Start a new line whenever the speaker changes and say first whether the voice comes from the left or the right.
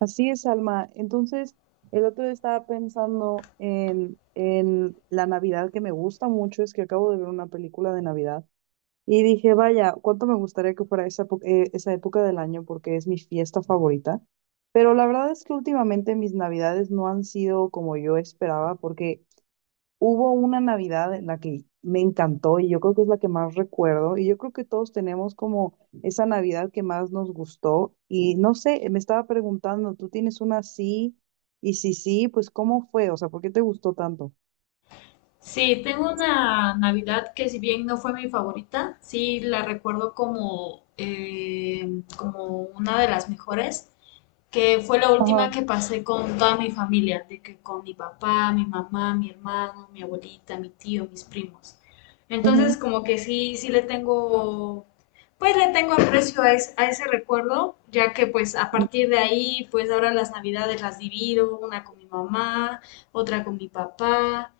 right: Así es, Alma. Entonces, el otro día estaba pensando en la Navidad que me gusta mucho, es que acabo de ver una película de Navidad y dije, vaya, cuánto me gustaría que fuera esa época del año porque es mi fiesta favorita. Pero la verdad es que últimamente mis Navidades no han sido como yo esperaba porque hubo una Navidad en la que me encantó y yo creo que es la que más recuerdo y yo creo que todos tenemos como esa Navidad que más nos gustó y no sé, me estaba preguntando, ¿tú tienes una así? Y si sí, pues ¿cómo fue? O sea, ¿por qué te gustó tanto?
left: Sí, tengo una Navidad que si bien no fue mi favorita, sí la recuerdo como, como una de las mejores que fue la
right: Ajá,
left: última que pasé con toda mi familia, de que con mi papá, mi mamá, mi hermano, mi abuelita, mi tío, mis primos. Entonces,
right: ujú,
left: como que sí, le tengo aprecio a, a ese recuerdo, ya que pues a partir de ahí, pues ahora las navidades las divido, una con mi mamá, otra con mi papá,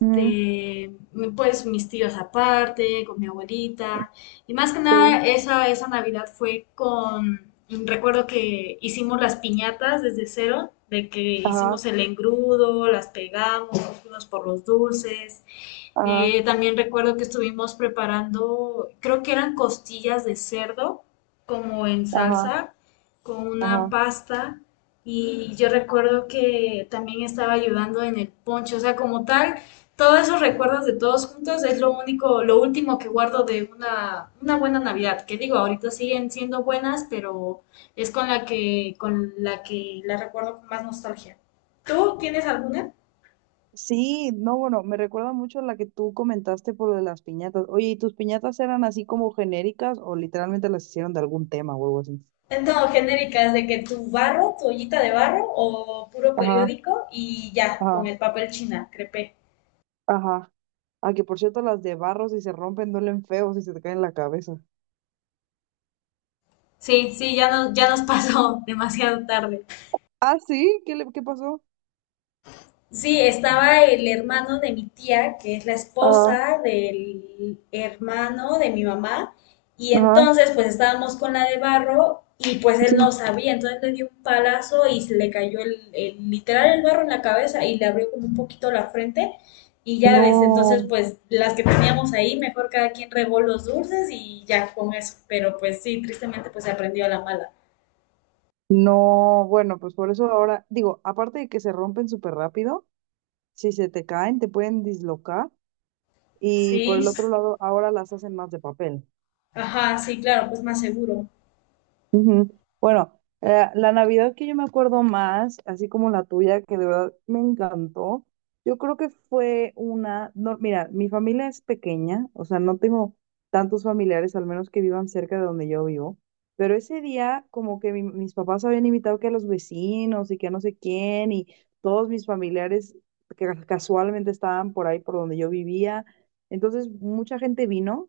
right: ujú,
left: pues mis tíos aparte, con mi abuelita. Y más que
right: sí,
left: nada, esa Navidad fue con, recuerdo que hicimos las piñatas desde cero, de que
right: ajá,
left: hicimos el engrudo, las pegamos, nos fuimos por los dulces,
right: ajá,
left: también recuerdo que estuvimos preparando, creo que eran costillas de cerdo, como en
right: ajá,
left: salsa, con una
right: ajá.
left: pasta. Y yo recuerdo que también estaba ayudando en el ponche, o sea, como tal, todos esos recuerdos de todos juntos es lo único, lo último que guardo de una buena Navidad, que digo, ahorita siguen siendo buenas, pero es con la que la recuerdo con más nostalgia. ¿Tú tienes alguna?
right: Sí, no, bueno, me recuerda mucho a la que tú comentaste por lo de las piñatas. Oye, ¿y tus piñatas eran así como genéricas o literalmente las hicieron de algún tema o algo así?
left: No, genéricas, de que tu barro, tu ollita de barro o puro
right: Ajá,
left: periódico y ya, con
right: ajá.
left: el papel china, crepé.
right: Ajá. Ah, que por cierto, las de barro, si se rompen, duelen feo si se te caen en la cabeza.
left: Sí, sí, ya nos pasó demasiado tarde.
right: Ah, sí, qué pasó?
left: Sí, estaba el hermano de mi tía, que es la
right: Ah,
left: esposa del hermano de mi mamá, y
right: ajá,
left: entonces pues estábamos con la de barro y pues él
right: sí.
left: no sabía, entonces le dio un palazo y se le cayó literal el barro en la cabeza y le abrió como un poquito la frente y ya desde entonces
right: No,
left: pues las que teníamos ahí, mejor cada quien regó los dulces y ya con eso, pero pues sí, tristemente pues se aprendió a la mala.
right: no, bueno, pues por eso ahora, digo, aparte de que se rompen súper rápido, si se te caen, te pueden dislocar. Y por
left: Sí,
right: el otro lado, ahora las hacen más de papel.
left: ajá, sí, claro, pues más seguro.
right: Ujú. Bueno, la Navidad que yo me acuerdo más, así como la tuya, que de verdad me encantó, yo creo que fue una, no, mira, mi familia es pequeña, o sea, no tengo tantos familiares, al menos que vivan cerca de donde yo vivo, pero ese día como que mis papás habían invitado que a los vecinos y que a no sé quién y todos mis familiares que casualmente estaban por ahí por donde yo vivía, entonces mucha gente vino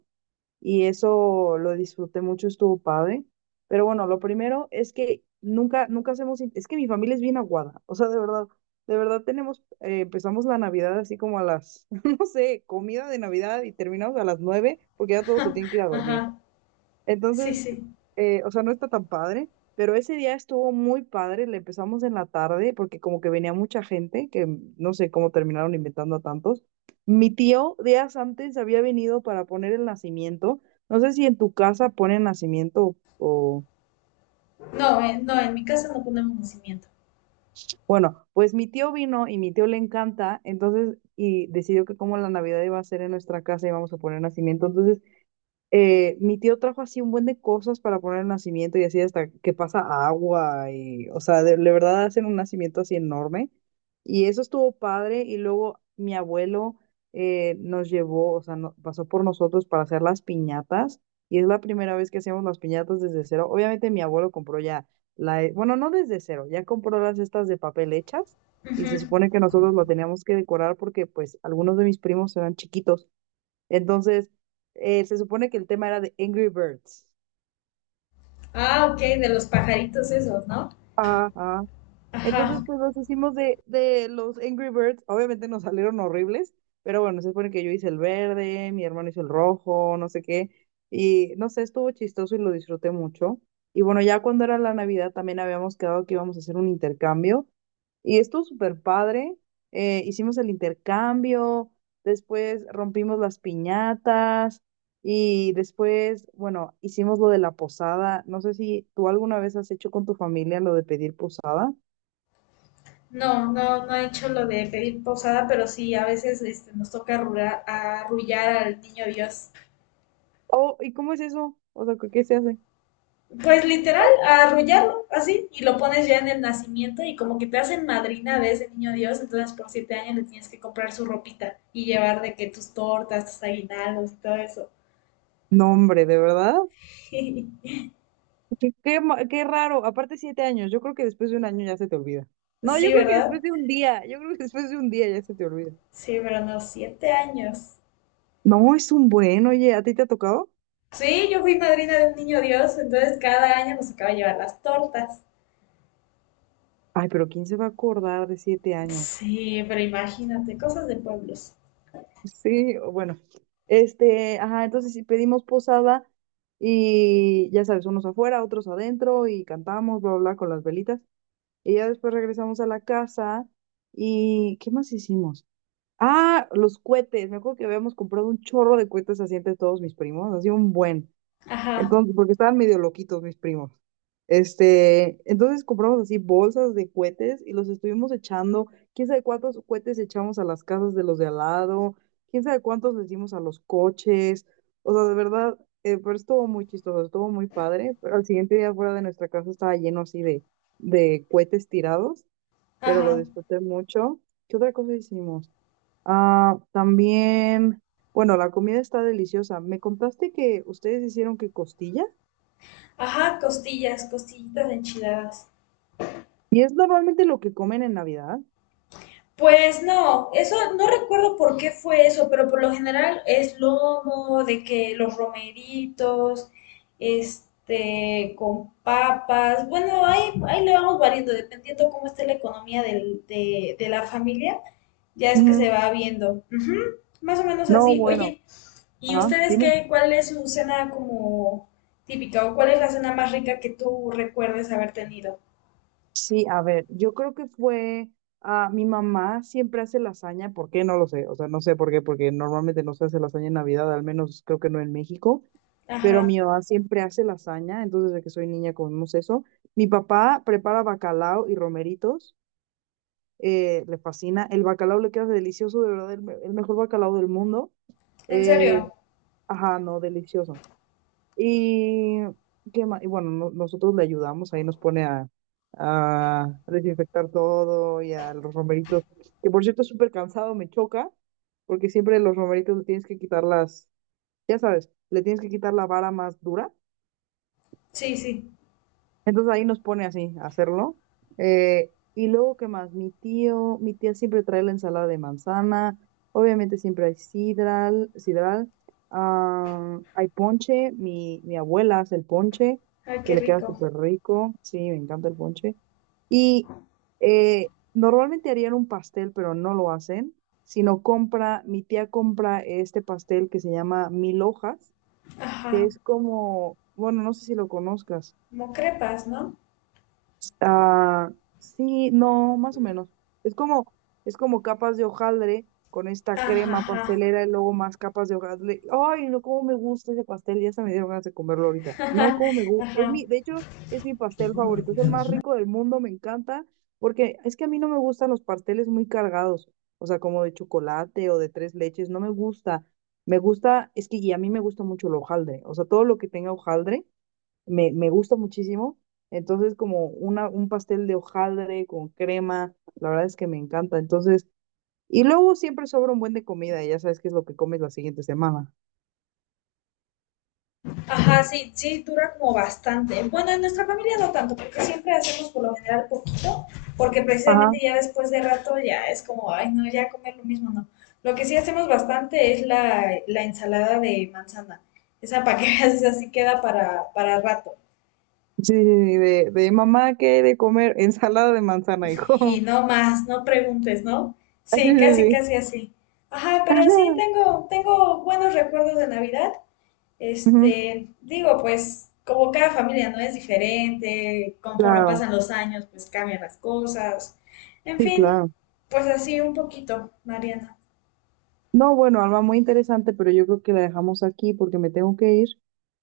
right: y eso lo disfruté mucho, estuvo padre. Pero bueno, lo primero es que nunca, nunca hacemos, es que mi familia es bien aguada, o sea, de verdad tenemos, empezamos la Navidad así como a las, no sé, comida de Navidad y terminamos a las 9 porque ya todos se tienen que ir a dormir.
left: Ajá, sí,
right: Entonces,
left: sí.
right: o sea, no está tan padre, pero ese día estuvo muy padre, le empezamos en la tarde porque como que venía mucha gente, que no sé cómo terminaron inventando a tantos. Mi tío días antes había venido para poner el nacimiento, no sé si en tu casa ponen nacimiento o...
left: No, no, en mi casa no ponemos nacimiento.
right: Bueno, pues mi tío vino y mi tío le encanta, entonces, y decidió que como la Navidad iba a ser en nuestra casa íbamos a poner nacimiento, entonces mi tío trajo así un buen de cosas para poner el nacimiento y así hasta que pasa agua y, o sea, de verdad hacen un nacimiento así enorme. Y eso estuvo padre y luego mi abuelo nos llevó, o sea, pasó por nosotros para hacer las piñatas y es la primera vez que hacemos las piñatas desde cero. Obviamente mi abuelo compró ya la, bueno, no desde cero, ya compró las estas de papel hechas y se
left: Ujú.
right: supone que nosotros lo teníamos que decorar porque pues algunos de mis primos eran chiquitos. Entonces, se supone que el tema era de Angry Birds.
left: Ah, ok, de los pajaritos esos, ¿no?
right: Ajá. Ajá. Entonces,
left: Ajá.
right: pues los hicimos de los Angry Birds. Obviamente nos salieron horribles, pero bueno, se supone que yo hice el verde, mi hermano hizo el rojo, no sé qué. Y no sé, estuvo chistoso y lo disfruté mucho. Y bueno, ya cuando era la Navidad también habíamos quedado que íbamos a hacer un intercambio. Y estuvo súper padre. Hicimos el intercambio, después rompimos las piñatas y después, bueno, hicimos lo de la posada. No sé si tú alguna vez has hecho con tu familia lo de pedir posada.
left: No, no, no he hecho lo de pedir posada, pero sí, a veces nos toca arrullar al niño Dios.
right: Oh, ¿y cómo es eso? O sea, ¿qué se hace?
left: Pues literal, arrullarlo así, y lo pones ya en el nacimiento y como que te hacen madrina de ese niño Dios, entonces por 7 años le tienes que comprar su ropita y llevar de que tus tortas, tus aguinaldos y todo eso.
right: No, hombre, ¿de verdad? Qué, qué, qué raro. Aparte, 7 años. Yo creo que después de un año ya se te olvida. No,
left: Sí,
right: yo creo que
left: ¿verdad?
right: después de un día. Yo creo que después de un día ya se te olvida.
left: Sí, pero no, 7 años.
right: No, es un buen, oye, ¿a ti te ha tocado?
left: Sí, yo fui madrina de un niño Dios, entonces cada año nos tocaba llevar las tortas.
right: Ay, pero ¿quién se va a acordar de 7 años?
left: Sí, pero imagínate, cosas de pueblos.
right: Sí, o bueno. Este, ajá, entonces sí pedimos posada y ya sabes, unos afuera, otros adentro y cantamos, bla, bla, bla, con las velitas. Y ya después regresamos a la casa y ¿qué más hicimos? Ah, los cohetes. Me acuerdo que habíamos comprado un chorro de cohetes así entre todos mis primos, así un buen.
left: Ajá,
right: Entonces, porque estaban medio loquitos mis primos. Este, entonces compramos así bolsas de cohetes y los estuvimos echando. ¿Quién sabe cuántos cohetes echamos a las casas de los de al lado? ¿Quién sabe cuántos le dimos a los coches? O sea, de verdad, pero estuvo muy chistoso, estuvo muy padre. Pero al siguiente día fuera de nuestra casa estaba lleno así de cohetes tirados, pero lo
left: ajá,
right: disfruté mucho. ¿Qué otra cosa hicimos? Ah, también, bueno, la comida está deliciosa. Me contaste que ustedes hicieron que costilla
left: ajá, costillitas enchiladas.
right: y es normalmente lo que comen en Navidad.
left: Pues no, eso no recuerdo por qué fue eso, pero por lo general es lomo, de que los romeritos, con papas. Bueno, ahí le vamos variando, dependiendo cómo esté la economía de la familia. Ya es que se
right: Ujú.
left: va viendo. Ujú. Más o menos
right: No,
left: así.
right: bueno,
left: Oye, ¿y
right: ajá,
left: ustedes
right: dime.
left: qué? ¿Cuál es su cena como típica o cuál es la cena más rica que tú recuerdes haber tenido?
right: Sí, a ver, yo creo que fue, ah, mi mamá siempre hace lasaña, ¿por qué? No lo sé, o sea, no sé por qué, porque normalmente no se hace lasaña en Navidad, al menos creo que no en México, pero
left: Ajá.
right: mi mamá siempre hace lasaña, entonces desde que soy niña comemos eso. Mi papá prepara bacalao y romeritos. Le fascina. El bacalao le queda delicioso, de verdad, el, el mejor bacalao del mundo.
left: ¿En
right: Eh,
left: serio?
right: ajá, no, delicioso. Y, ¿qué más? Y bueno, nosotros le ayudamos, ahí nos pone a desinfectar todo y a los romeritos, que por cierto es súper cansado, me choca, porque siempre los romeritos le tienes que quitar las, ya sabes, le tienes que quitar la vara más dura.
left: Sí, sí.
right: Entonces ahí nos pone así a hacerlo. Y luego, ¿qué más? Mi tío, mi tía siempre trae la ensalada de manzana. Obviamente siempre hay sidral, sidral. Ah, hay ponche. Mi abuela hace el ponche,
left: Ay,
right: que
left: qué
right: le queda
left: rico.
right: súper rico. Sí, me encanta el ponche. Y normalmente harían un pastel, pero no lo hacen, sino compra, mi tía compra este pastel que se llama Mil Hojas, que
left: Ajá.
right: es como, bueno, no sé si lo conozcas.
left: Como crepas, ¿no?
right: Ah, sí, no, más o menos. Es como, es como capas de hojaldre con esta
left: Ajá,
right: crema
left: ajá.
right: pastelera y luego más capas de hojaldre. Ay, no, cómo me gusta ese pastel. Ya se me dieron ganas de comerlo ahorita. No, cómo me gusta. Es
left: Ajá.
right: mi, de hecho, es mi pastel favorito. Es el más rico del mundo, me encanta. Porque es que a mí no me gustan los pasteles muy cargados. O sea, como de chocolate o de tres leches. No me gusta. Me gusta, es que y a mí me gusta mucho el hojaldre. O sea, todo lo que tenga hojaldre me gusta muchísimo. Entonces, como un pastel de hojaldre con crema, la verdad es que me encanta. Entonces, y luego siempre sobra un buen de comida, y ya sabes qué es lo que comes la siguiente semana.
left: Ajá, sí, sí, dura como bastante. Bueno, en nuestra familia no tanto, porque siempre hacemos por lo general poquito, porque
right: Ajá.
left: precisamente ya después de rato ya es como, ay, no, ya comer lo mismo, no. Lo que sí hacemos bastante es la ensalada de manzana. Esa para que veas, esa sí queda para rato.
right: Sí, sí, sí, de mamá, ¿qué hay de comer? Ensalada de manzana,
left: Y
right: hijo.
left: no más, no preguntes, ¿no?
right: Sí,
left: Sí,
right: sí,
left: casi,
right: sí.
left: casi así. Ajá, pero sí tengo buenos recuerdos de Navidad.
right: Ujú,
left: Este, digo, pues como cada familia no es diferente, conforme
right: claro,
left: pasan los años, pues cambian las cosas. En
right: sí,
left: fin,
right: claro.
left: pues así un poquito, Mariana.
right: No, bueno, Alma, muy interesante, pero yo creo que la dejamos aquí porque me tengo que ir.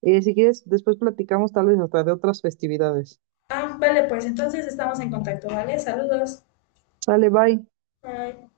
right: Si quieres, después platicamos tal vez hasta de otras festividades.
left: Ah, vale, pues entonces estamos en contacto, ¿vale? Saludos.
right: Sale, bye.
left: Bye.